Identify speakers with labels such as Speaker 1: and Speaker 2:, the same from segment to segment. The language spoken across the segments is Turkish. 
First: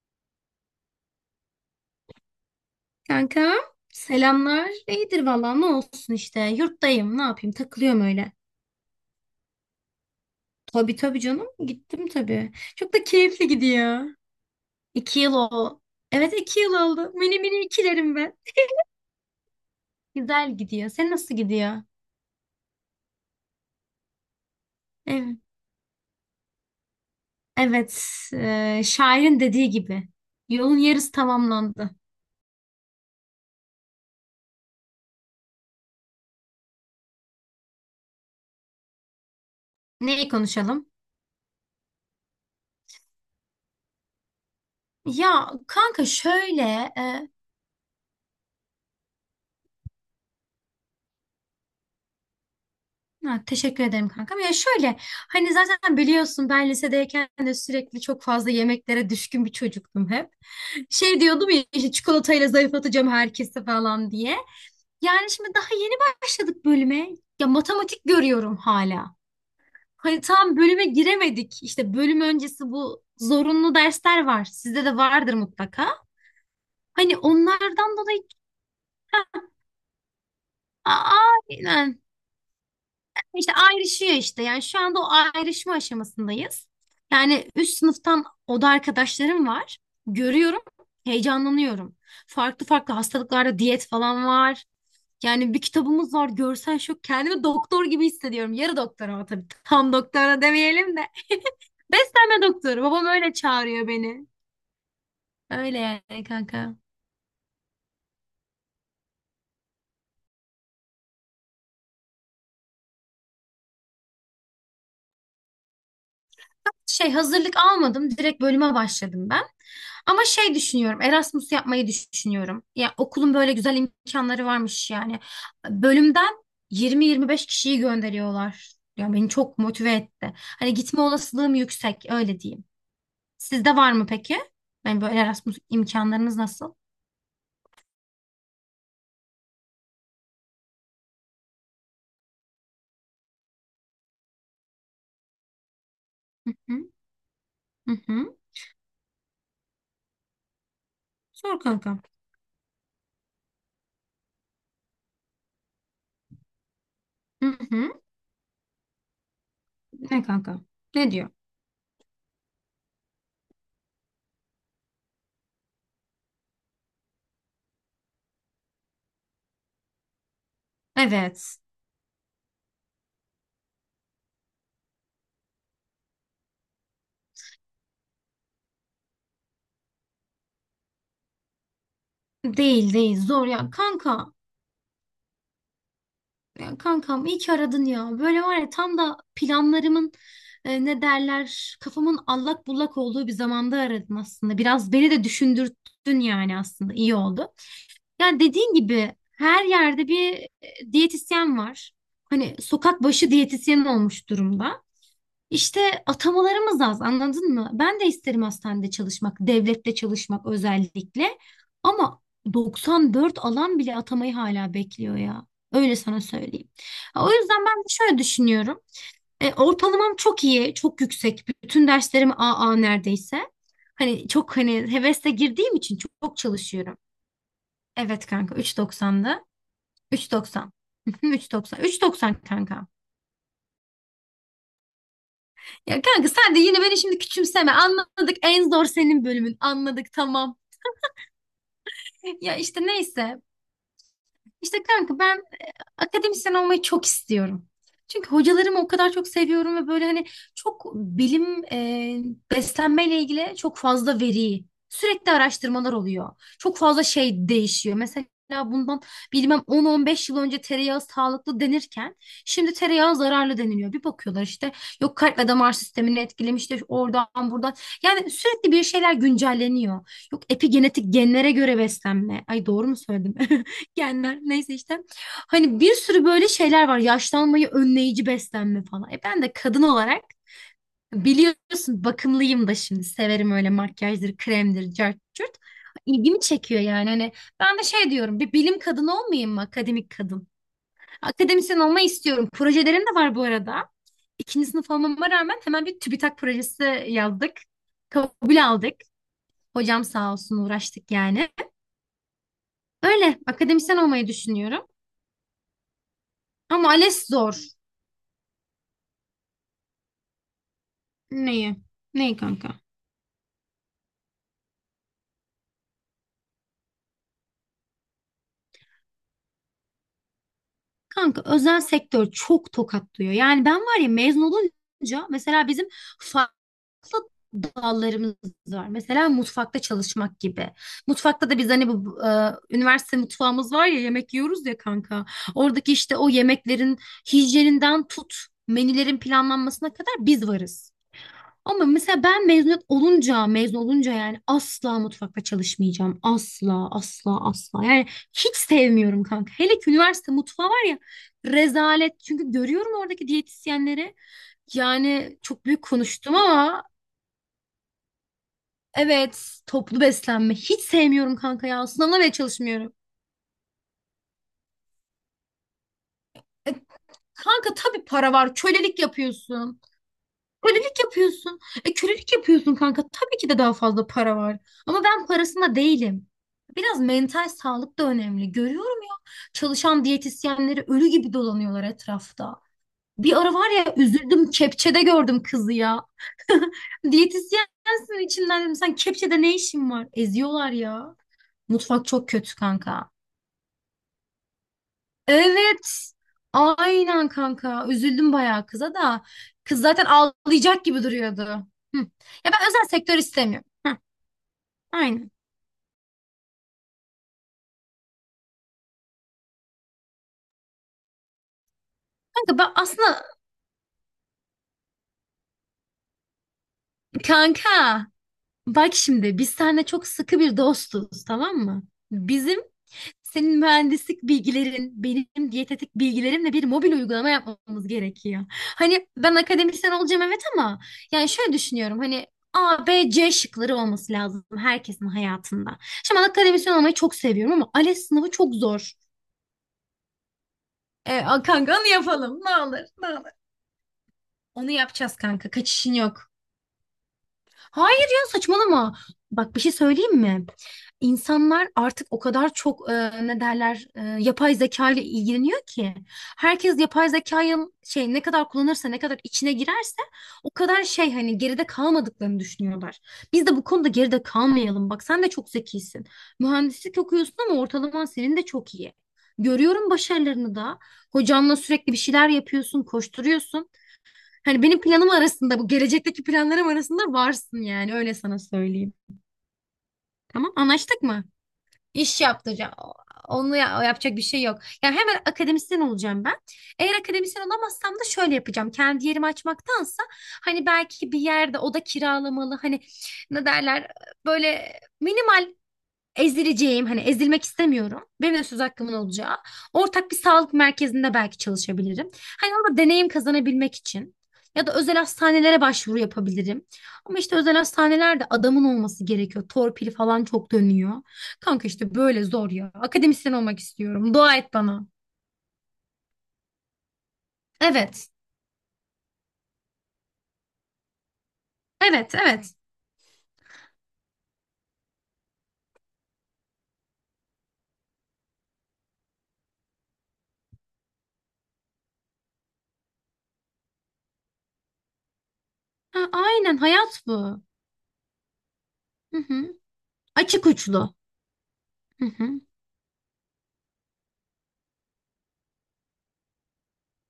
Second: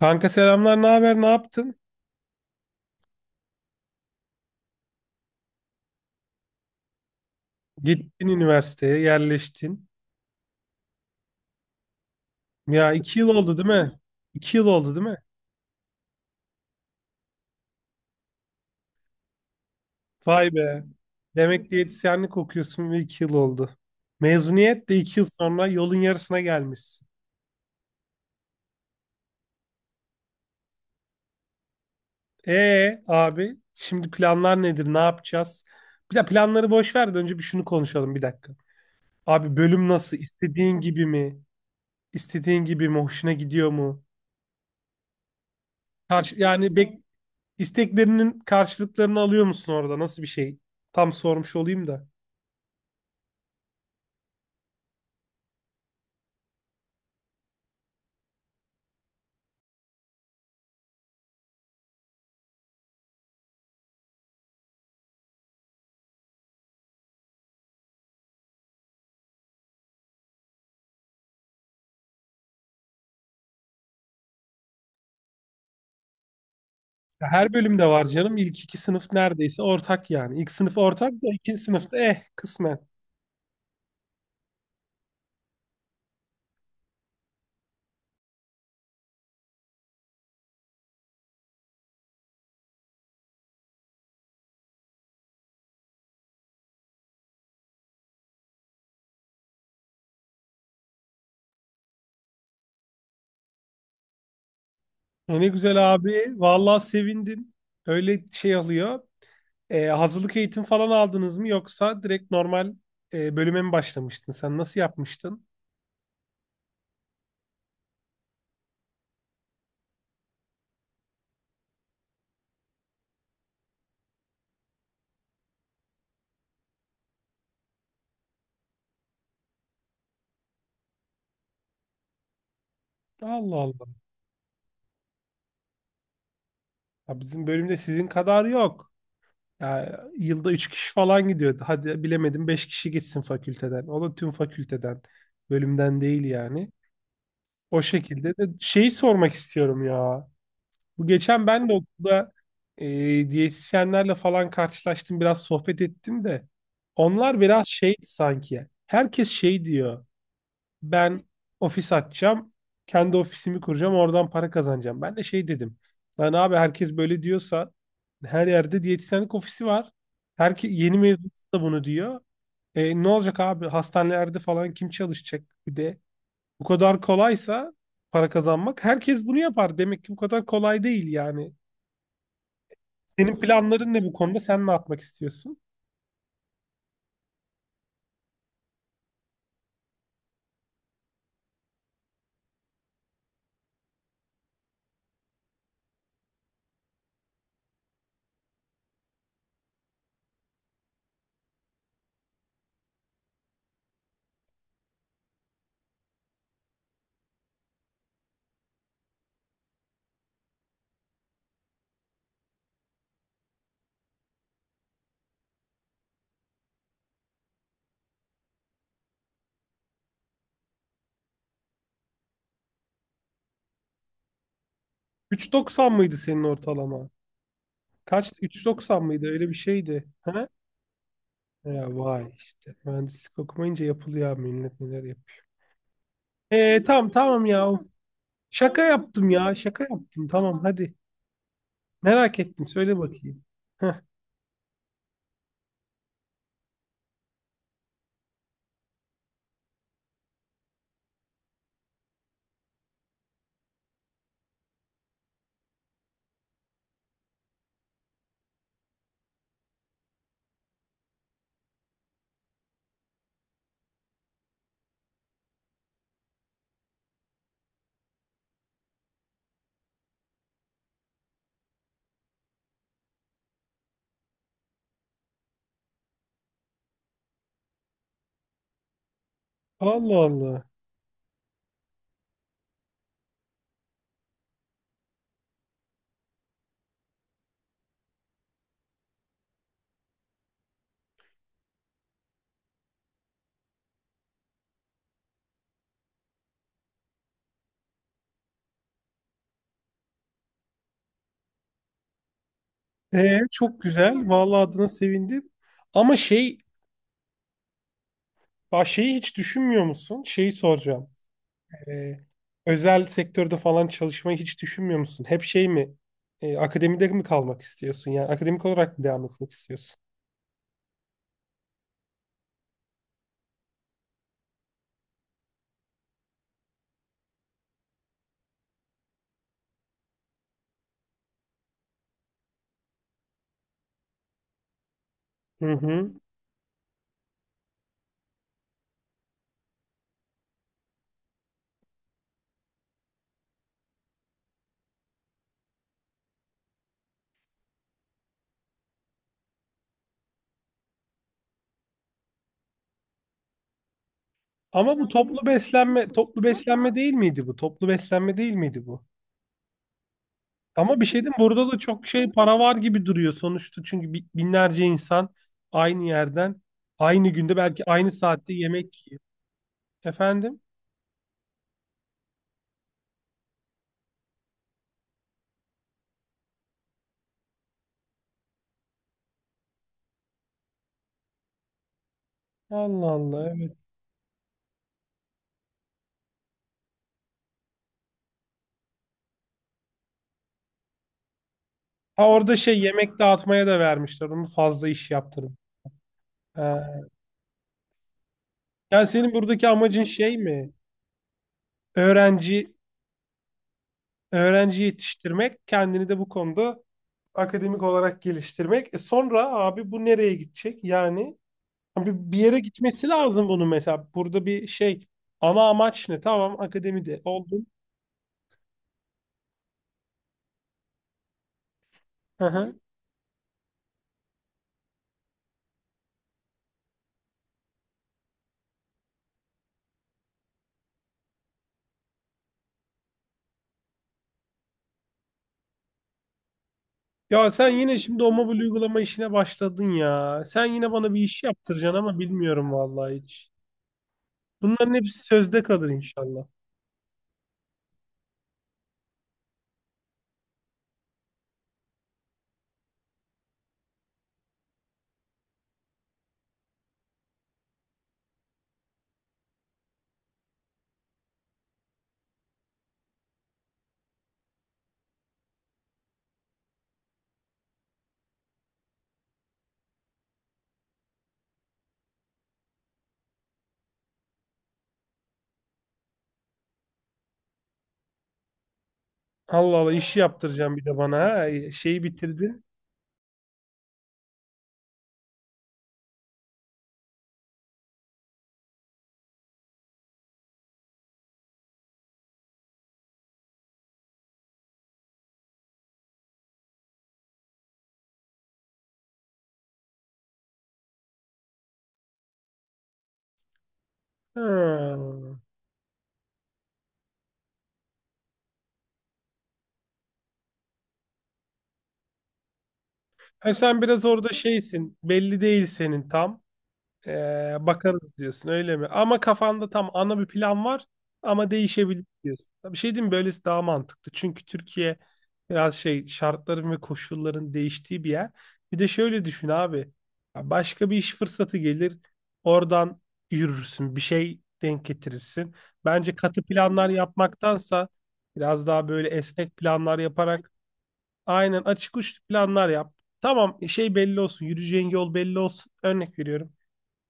Speaker 1: Kanka selamlar, ne haber, ne yaptın?
Speaker 2: Kanka selamlar. İyidir valla ne olsun işte. Yurttayım ne yapayım takılıyorum
Speaker 1: Gittin
Speaker 2: öyle.
Speaker 1: üniversiteye, yerleştin.
Speaker 2: Tabii tabii canım gittim tabii.
Speaker 1: Ya
Speaker 2: Çok da
Speaker 1: iki yıl
Speaker 2: keyifli
Speaker 1: oldu değil mi?
Speaker 2: gidiyor.
Speaker 1: İki yıl oldu değil mi?
Speaker 2: İki yıl o. Evet iki yıl oldu. Mini mini ikilerim ben.
Speaker 1: Vay
Speaker 2: Güzel
Speaker 1: be.
Speaker 2: gidiyor. Sen nasıl
Speaker 1: Demek
Speaker 2: gidiyor?
Speaker 1: diyetisyenlik okuyorsun ve iki yıl oldu. Mezuniyet de iki yıl
Speaker 2: Evet.
Speaker 1: sonra yolun yarısına gelmişsin.
Speaker 2: Evet. Şairin dediği gibi. Yolun yarısı tamamlandı.
Speaker 1: Abi, şimdi planlar nedir, ne yapacağız? Bir de planları boş ver de önce bir şunu konuşalım bir dakika. Abi bölüm nasıl?
Speaker 2: Neyi
Speaker 1: İstediğin
Speaker 2: konuşalım?
Speaker 1: gibi mi? İstediğin gibi mi? Hoşuna gidiyor mu?
Speaker 2: Ya kanka
Speaker 1: Karşı,
Speaker 2: şöyle
Speaker 1: yani bek
Speaker 2: e,
Speaker 1: İsteklerinin karşılıklarını alıyor musun orada? Nasıl bir şey? Tam sormuş olayım da.
Speaker 2: Ha, teşekkür ederim kankam. Ya şöyle, hani zaten biliyorsun, ben lisedeyken de sürekli çok fazla yemeklere düşkün bir çocuktum hep. Şey diyordum ya, işte çikolatayla zayıflatacağım herkese falan diye. Yani şimdi daha yeni başladık bölüme. Ya matematik görüyorum hala. Hani tam bölüme giremedik. İşte bölüm öncesi bu zorunlu dersler var. Sizde de vardır mutlaka. Hani
Speaker 1: Ya her bölümde
Speaker 2: onlardan
Speaker 1: var
Speaker 2: dolayı.
Speaker 1: canım. İlk iki sınıf neredeyse ortak yani. İlk sınıf ortak da
Speaker 2: aa,
Speaker 1: ikinci sınıfta
Speaker 2: aynen.
Speaker 1: kısmen.
Speaker 2: İşte ayrışıyor işte. Yani şu anda o ayrışma aşamasındayız. Yani üst sınıftan oda arkadaşlarım var. Görüyorum, heyecanlanıyorum. Farklı farklı hastalıklarda diyet falan var. Yani bir kitabımız var, görsel şok. Kendimi doktor gibi hissediyorum. Yarı doktor, ama tabii tam doktora demeyelim de. Beslenme doktoru. Babam öyle çağırıyor beni.
Speaker 1: Ne
Speaker 2: Öyle
Speaker 1: güzel
Speaker 2: yani
Speaker 1: abi.
Speaker 2: kanka.
Speaker 1: Vallahi sevindim. Öyle şey oluyor. Hazırlık eğitim falan aldınız mı yoksa direkt normal bölüme mi başlamıştın? Sen nasıl yapmıştın?
Speaker 2: Şey, hazırlık almadım. Direkt bölüme başladım ben. Ama şey düşünüyorum. Erasmus yapmayı düşünüyorum. Ya okulun böyle güzel imkanları varmış yani. Bölümden 20-25 kişiyi gönderiyorlar. Ya beni çok motive etti. Hani gitme olasılığım yüksek, öyle diyeyim.
Speaker 1: Allah
Speaker 2: Sizde
Speaker 1: Allah.
Speaker 2: var mı peki? Yani böyle Erasmus imkanlarınız nasıl?
Speaker 1: Ya bizim bölümde sizin kadar yok. Ya yılda 3 kişi falan gidiyordu. Hadi bilemedim 5 kişi gitsin fakülteden. O da tüm fakülteden. Bölümden değil
Speaker 2: Hı
Speaker 1: yani.
Speaker 2: hı
Speaker 1: O
Speaker 2: hı
Speaker 1: şekilde
Speaker 2: hı.
Speaker 1: de şeyi sormak istiyorum ya. Bu geçen
Speaker 2: Sor
Speaker 1: ben de
Speaker 2: kanka.
Speaker 1: okulda e, diyetisyenlerle falan karşılaştım. Biraz sohbet ettim de. Onlar
Speaker 2: Hı
Speaker 1: biraz şey
Speaker 2: hı.
Speaker 1: sanki. Herkes şey diyor:
Speaker 2: Ne kanka? Ne
Speaker 1: ben
Speaker 2: diyor?
Speaker 1: ofis açacağım. Kendi ofisimi kuracağım. Oradan para kazanacağım. Ben de şey dedim. Lan abi herkes böyle diyorsa her yerde diyetisyenlik ofisi var. Herke yeni mezun
Speaker 2: Evet.
Speaker 1: da bunu diyor. Ne olacak abi? Hastanelerde falan kim çalışacak? Bir de bu kadar kolaysa para kazanmak herkes bunu yapar. Demek ki bu kadar kolay değil yani.
Speaker 2: Değil değil,
Speaker 1: Senin
Speaker 2: zor ya.
Speaker 1: planların ne bu
Speaker 2: Kanka,
Speaker 1: konuda? Sen ne yapmak istiyorsun?
Speaker 2: ya kankam iyi ki aradın ya. Böyle var ya, tam da planlarımın ne derler, kafamın allak bullak olduğu bir zamanda aradın aslında. Biraz beni de düşündürttün, yani aslında iyi oldu. Ya dediğin gibi her yerde bir diyetisyen var. Hani sokak başı diyetisyen olmuş durumda. İşte atamalarımız az, anladın mı? Ben de isterim hastanede çalışmak, devlette çalışmak özellikle. Ama 94 alan bile atamayı hala bekliyor ya. Öyle sana söyleyeyim. O yüzden ben de şöyle düşünüyorum. E, ortalamam çok iyi, çok yüksek. Bütün derslerim AA neredeyse. Hani çok, hani hevesle girdiğim
Speaker 1: 3.90
Speaker 2: için çok,
Speaker 1: mıydı
Speaker 2: çok
Speaker 1: senin
Speaker 2: çalışıyorum.
Speaker 1: ortalama?
Speaker 2: Evet
Speaker 1: Kaçtı?
Speaker 2: kanka,
Speaker 1: 3.90 mıydı?
Speaker 2: 3.90'da.
Speaker 1: Öyle bir şeydi. He?
Speaker 2: 3.90. 3.90.
Speaker 1: Ya vay
Speaker 2: 3.90
Speaker 1: işte.
Speaker 2: kanka.
Speaker 1: Mühendislik okumayınca yapılıyor abi, millet neler yapıyor.
Speaker 2: Ya kanka sen de
Speaker 1: Ee,
Speaker 2: yine beni
Speaker 1: tamam
Speaker 2: şimdi
Speaker 1: tamam
Speaker 2: küçümseme.
Speaker 1: ya.
Speaker 2: Anladık, en
Speaker 1: Şaka
Speaker 2: zor senin
Speaker 1: yaptım ya.
Speaker 2: bölümün.
Speaker 1: Şaka
Speaker 2: Anladık,
Speaker 1: yaptım.
Speaker 2: tamam.
Speaker 1: Tamam hadi. Merak
Speaker 2: Ya
Speaker 1: ettim.
Speaker 2: işte
Speaker 1: Söyle
Speaker 2: neyse.
Speaker 1: bakayım. Heh.
Speaker 2: İşte kanka ben akademisyen olmayı çok istiyorum. Çünkü hocalarımı o kadar çok seviyorum ve böyle hani çok bilim, beslenmeyle ilgili çok fazla veri, sürekli araştırmalar oluyor. Çok fazla şey değişiyor. Mesela bundan bilmem 10-15 yıl önce tereyağı sağlıklı denirken şimdi tereyağı zararlı deniliyor. Bir bakıyorlar işte, yok kalp ve damar sistemini etkilemiş de oradan buradan. Yani sürekli bir şeyler güncelleniyor. Yok epigenetik genlere göre beslenme. Ay doğru mu söyledim? Genler neyse işte. Hani bir sürü böyle şeyler var. Yaşlanmayı önleyici beslenme falan. E ben de kadın
Speaker 1: Allah
Speaker 2: olarak
Speaker 1: Allah.
Speaker 2: biliyorsun bakımlıyım da şimdi. Severim öyle, makyajdır, kremdir, cart curt. İlgimi çekiyor yani. Hani ben de şey diyorum, bir bilim kadını olmayayım mı? Akademik kadın. Akademisyen olmayı istiyorum. Projelerim de var bu arada. İkinci sınıf olmama rağmen hemen bir TÜBİTAK projesi yazdık. Kabul aldık. Hocam sağ olsun, uğraştık yani. Öyle
Speaker 1: Çok
Speaker 2: akademisyen olmayı
Speaker 1: güzel. Vallahi
Speaker 2: düşünüyorum.
Speaker 1: adına sevindim. Ama şey,
Speaker 2: Ama ALES zor.
Speaker 1: bak şeyi hiç düşünmüyor musun? Şeyi soracağım.
Speaker 2: Neyi?
Speaker 1: Ee,
Speaker 2: Neyi kanka?
Speaker 1: özel sektörde falan çalışmayı hiç düşünmüyor musun? Hep şey mi? Akademide mi kalmak istiyorsun? Yani akademik olarak mı devam etmek istiyorsun?
Speaker 2: Kanka, özel sektör çok tokatlıyor. Yani ben var ya, mezun olunca mesela bizim farklı dallarımız var. Mesela mutfakta çalışmak gibi. Mutfakta da biz hani bu üniversite mutfağımız var ya, yemek yiyoruz ya kanka.
Speaker 1: Hı
Speaker 2: Oradaki
Speaker 1: hı.
Speaker 2: işte o yemeklerin hijyeninden tut, menülerin planlanmasına kadar biz varız. Ama mesela ben mezuniyet olunca, mezun olunca, yani asla mutfakta çalışmayacağım. Asla, asla, asla. Yani hiç sevmiyorum kanka. Hele ki üniversite mutfağı var ya, rezalet. Çünkü görüyorum oradaki diyetisyenleri.
Speaker 1: Ama bu
Speaker 2: Yani
Speaker 1: toplu
Speaker 2: çok büyük
Speaker 1: beslenme,
Speaker 2: konuştum
Speaker 1: toplu
Speaker 2: ama,
Speaker 1: beslenme değil miydi bu? Toplu beslenme değil miydi bu?
Speaker 2: evet, toplu beslenme. Hiç
Speaker 1: Ama bir şey diyeyim,
Speaker 2: sevmiyorum kanka
Speaker 1: burada da
Speaker 2: ya.
Speaker 1: çok
Speaker 2: Sınavına
Speaker 1: şey
Speaker 2: bile
Speaker 1: para var
Speaker 2: çalışmıyorum.
Speaker 1: gibi duruyor sonuçta. Çünkü binlerce insan aynı yerden
Speaker 2: E,
Speaker 1: aynı günde
Speaker 2: kanka
Speaker 1: belki
Speaker 2: tabii
Speaker 1: aynı
Speaker 2: para
Speaker 1: saatte
Speaker 2: var. Kölelik
Speaker 1: yemek,
Speaker 2: yapıyorsun.
Speaker 1: efendim.
Speaker 2: Kölelik yapıyorsun. E, kölelik yapıyorsun kanka. Tabii ki de daha fazla para var. Ama ben parasında değilim. Biraz mental sağlık da önemli. Görüyorum ya, çalışan diyetisyenleri ölü gibi dolanıyorlar etrafta.
Speaker 1: Allah
Speaker 2: Bir
Speaker 1: Allah,
Speaker 2: ara var
Speaker 1: evet.
Speaker 2: ya, üzüldüm, kepçede gördüm kızı ya. Diyetisyensin içinden, dedim, sen kepçede ne işin var? Eziyorlar ya. Mutfak
Speaker 1: Ha,
Speaker 2: çok kötü
Speaker 1: orada şey,
Speaker 2: kanka.
Speaker 1: yemek dağıtmaya da vermişler. Onu fazla iş yaptırım.
Speaker 2: Evet.
Speaker 1: Ha.
Speaker 2: Aynen kanka. Üzüldüm bayağı kıza
Speaker 1: Yani
Speaker 2: da.
Speaker 1: senin buradaki
Speaker 2: Kız
Speaker 1: amacın
Speaker 2: zaten
Speaker 1: şey mi?
Speaker 2: ağlayacak gibi duruyordu. Hı. Ya ben
Speaker 1: Öğrenci
Speaker 2: özel sektör istemiyorum. Hı.
Speaker 1: öğrenci
Speaker 2: Aynen.
Speaker 1: yetiştirmek, kendini de bu konuda akademik olarak geliştirmek. Sonra abi bu nereye gidecek? Yani bir
Speaker 2: Kanka
Speaker 1: yere
Speaker 2: ben
Speaker 1: gitmesi
Speaker 2: aslında,
Speaker 1: lazım bunun mesela. Burada bir şey, ana amaç ne? Tamam akademide oldun.
Speaker 2: kanka bak şimdi biz seninle çok sıkı bir dostuz, tamam mı?
Speaker 1: Hı
Speaker 2: Bizim
Speaker 1: hı.
Speaker 2: Senin mühendislik bilgilerin, benim diyetetik bilgilerimle bir mobil uygulama yapmamız gerekiyor. Hani ben akademisyen olacağım, evet, ama yani şöyle düşünüyorum, hani A, B, C şıkları olması lazım herkesin hayatında. Şimdi ben akademisyen olmayı çok
Speaker 1: Ya
Speaker 2: seviyorum
Speaker 1: sen
Speaker 2: ama
Speaker 1: yine
Speaker 2: ALES
Speaker 1: şimdi
Speaker 2: sınavı
Speaker 1: o
Speaker 2: çok
Speaker 1: mobil
Speaker 2: zor.
Speaker 1: uygulama işine başladın ya. Sen yine bana bir iş
Speaker 2: Kanka onu
Speaker 1: yaptıracaksın ama
Speaker 2: yapalım, ne
Speaker 1: bilmiyorum
Speaker 2: olur ne
Speaker 1: vallahi
Speaker 2: olur.
Speaker 1: hiç.
Speaker 2: Onu
Speaker 1: Bunların
Speaker 2: yapacağız
Speaker 1: hepsi
Speaker 2: kanka,
Speaker 1: sözde kalır
Speaker 2: kaçışın yok.
Speaker 1: inşallah.
Speaker 2: Hayır ya, saçmalama. Bak bir şey söyleyeyim mi? İnsanlar artık o kadar çok ne derler, yapay zeka ile ilgileniyor ki, herkes yapay zekayı şey, ne kadar kullanırsa, ne kadar içine girerse o kadar şey, hani geride kalmadıklarını düşünüyorlar. Biz de bu konuda geride kalmayalım. Bak sen de çok zekisin. Mühendislik okuyorsun ama ortalaman senin de çok iyi. Görüyorum başarılarını da. Hocanla sürekli bir şeyler yapıyorsun, koşturuyorsun. Hani benim planım arasında, bu gelecekteki planlarım arasında varsın, yani öyle sana söyleyeyim.
Speaker 1: Allah Allah, işi
Speaker 2: Tamam
Speaker 1: yaptıracaksın bir de
Speaker 2: anlaştık
Speaker 1: bana.
Speaker 2: mı?
Speaker 1: Ha. Şeyi
Speaker 2: İş
Speaker 1: bitirdin.
Speaker 2: yaptıracağım. Onu yapacak bir şey yok. Yani hemen akademisyen olacağım ben. Eğer akademisyen olamazsam da şöyle yapacağım. Kendi yerimi açmaktansa hani belki bir yerde oda kiralamalı, hani ne derler, böyle minimal. Ezileceğim, hani ezilmek istemiyorum. Benim de söz hakkımın olacağı. Ortak bir sağlık merkezinde belki çalışabilirim. Hani orada deneyim kazanabilmek için. Ya da özel
Speaker 1: Ha.
Speaker 2: hastanelere başvuru yapabilirim. Ama işte özel hastanelerde adamın olması gerekiyor. Torpili falan çok dönüyor. Kanka işte böyle zor ya. Akademisyen
Speaker 1: Ha,
Speaker 2: olmak
Speaker 1: sen biraz
Speaker 2: istiyorum.
Speaker 1: orada
Speaker 2: Dua et bana.
Speaker 1: şeysin. Belli değil senin tam. Ee,
Speaker 2: Evet.
Speaker 1: bakarız diyorsun öyle mi? Ama kafanda tam ana bir plan var ama değişebilir
Speaker 2: Evet,
Speaker 1: diyorsun.
Speaker 2: evet.
Speaker 1: Bir şey diyeyim mi? Böylesi daha mantıklı. Çünkü Türkiye biraz şey, şartların ve koşulların değiştiği bir yer. Bir de şöyle düşün abi. Ya, başka bir iş fırsatı gelir. Oradan yürürsün. Bir şey denk getirirsin.
Speaker 2: Ha,
Speaker 1: Bence katı
Speaker 2: aynen,
Speaker 1: planlar
Speaker 2: hayat bu.
Speaker 1: yapmaktansa biraz daha böyle
Speaker 2: Hı
Speaker 1: esnek
Speaker 2: hı.
Speaker 1: planlar
Speaker 2: Açık
Speaker 1: yaparak,
Speaker 2: uçlu.
Speaker 1: aynen, açık
Speaker 2: Hı
Speaker 1: uçlu
Speaker 2: hı.
Speaker 1: planlar yap. Tamam, şey belli olsun. Yürüyeceğin yol belli olsun. Örnek veriyorum.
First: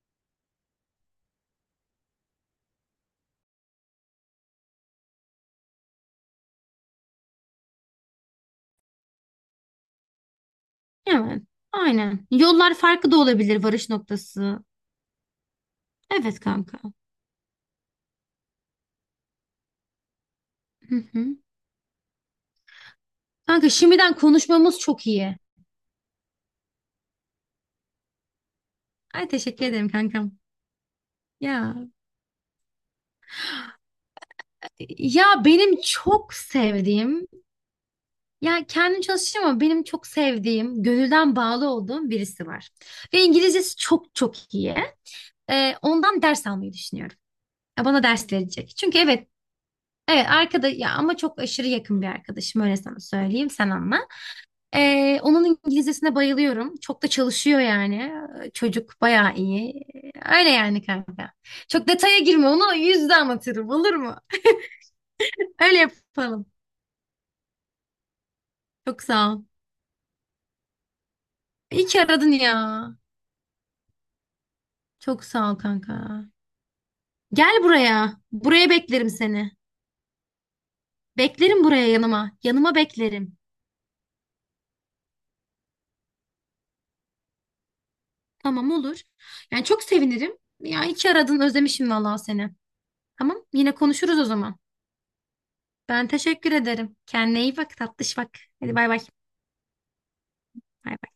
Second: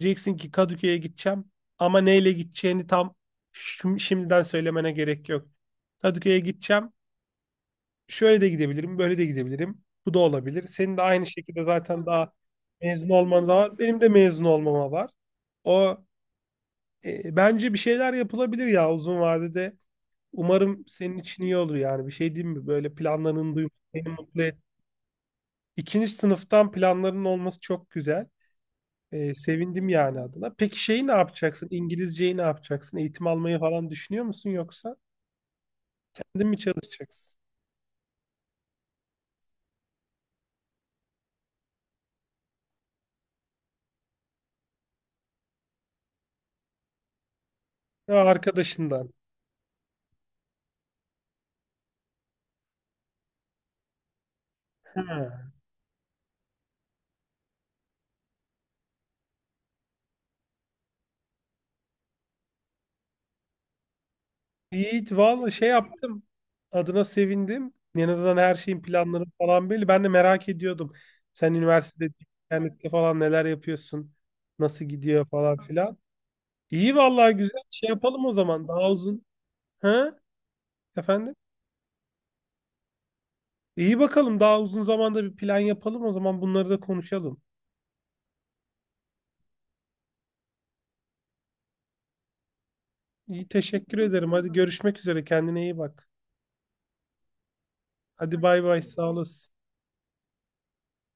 Speaker 1: Diyeceksin ki Kadıköy'e gideceğim ama neyle gideceğini tam şimdiden söylemene gerek yok. Kadıköy'e gideceğim. Şöyle de gidebilirim, böyle de gidebilirim. Bu da olabilir. Senin de aynı
Speaker 2: Evet.
Speaker 1: şekilde zaten
Speaker 2: Aynen.
Speaker 1: daha
Speaker 2: Yollar
Speaker 1: mezun
Speaker 2: farklı da
Speaker 1: olman da
Speaker 2: olabilir,
Speaker 1: var.
Speaker 2: varış
Speaker 1: Benim de mezun
Speaker 2: noktası.
Speaker 1: olmama var. O,
Speaker 2: Evet kanka.
Speaker 1: bence bir şeyler yapılabilir ya, uzun vadede. Umarım
Speaker 2: Hı
Speaker 1: senin
Speaker 2: hı.
Speaker 1: için iyi olur yani. Bir şey diyeyim mi? Böyle planlarını
Speaker 2: Kanka
Speaker 1: duymak beni
Speaker 2: şimdiden
Speaker 1: mutlu et.
Speaker 2: konuşmamız çok iyi.
Speaker 1: İkinci sınıftan planların olması çok güzel.
Speaker 2: Ay
Speaker 1: Ee,
Speaker 2: teşekkür
Speaker 1: sevindim
Speaker 2: ederim
Speaker 1: yani
Speaker 2: kankam.
Speaker 1: adına. Peki şeyi ne yapacaksın?
Speaker 2: Ya
Speaker 1: İngilizceyi ne yapacaksın? Eğitim almayı falan düşünüyor musun yoksa?
Speaker 2: ya benim çok
Speaker 1: Kendin mi
Speaker 2: sevdiğim,
Speaker 1: çalışacaksın?
Speaker 2: ya kendim çalışacağım ama benim çok sevdiğim, gönülden bağlı olduğum birisi var. Ve İngilizcesi çok çok iyi. Ondan ders almayı düşünüyorum. Ya bana
Speaker 1: Ya,
Speaker 2: ders verecek. Çünkü
Speaker 1: arkadaşından.
Speaker 2: evet, evet arkada ya, ama çok aşırı yakın bir arkadaşım, öyle sana söyleyeyim, sen anla.
Speaker 1: Ha.
Speaker 2: Onun İngilizcesine bayılıyorum. Çok da çalışıyor yani. Çocuk bayağı iyi. Öyle yani kanka. Çok detaya girme, onu yüzde anlatırım, olur mu?
Speaker 1: Yiğit valla şey
Speaker 2: Öyle
Speaker 1: yaptım.
Speaker 2: yapalım.
Speaker 1: Adına sevindim. En azından her şeyin
Speaker 2: Çok
Speaker 1: planları
Speaker 2: sağ ol.
Speaker 1: falan belli. Ben de merak ediyordum. Sen
Speaker 2: İyi ki
Speaker 1: üniversitede,
Speaker 2: aradın ya.
Speaker 1: internette falan neler yapıyorsun? Nasıl
Speaker 2: Çok
Speaker 1: gidiyor
Speaker 2: sağ ol
Speaker 1: falan filan.
Speaker 2: kanka.
Speaker 1: İyi, vallahi güzel.
Speaker 2: Gel
Speaker 1: Şey
Speaker 2: buraya.
Speaker 1: yapalım o zaman.
Speaker 2: Buraya
Speaker 1: Daha
Speaker 2: beklerim
Speaker 1: uzun.
Speaker 2: seni.
Speaker 1: Ha? Efendim?
Speaker 2: Beklerim buraya, yanıma. Yanıma beklerim.
Speaker 1: İyi bakalım. Daha uzun zamanda bir plan yapalım o zaman. Bunları da konuşalım.
Speaker 2: Tamam olur. Yani çok sevinirim. Ya iyi ki aradın. Özlemişim vallahi seni. Tamam.
Speaker 1: İyi,
Speaker 2: Yine
Speaker 1: teşekkür
Speaker 2: konuşuruz o
Speaker 1: ederim. Hadi
Speaker 2: zaman.
Speaker 1: görüşmek üzere. Kendine iyi
Speaker 2: Ben
Speaker 1: bak.
Speaker 2: teşekkür ederim. Kendine iyi bak tatlış, bak.
Speaker 1: Hadi bay
Speaker 2: Hadi
Speaker 1: bay.
Speaker 2: bay bay.
Speaker 1: Sağ olasın.
Speaker 2: Bay bay.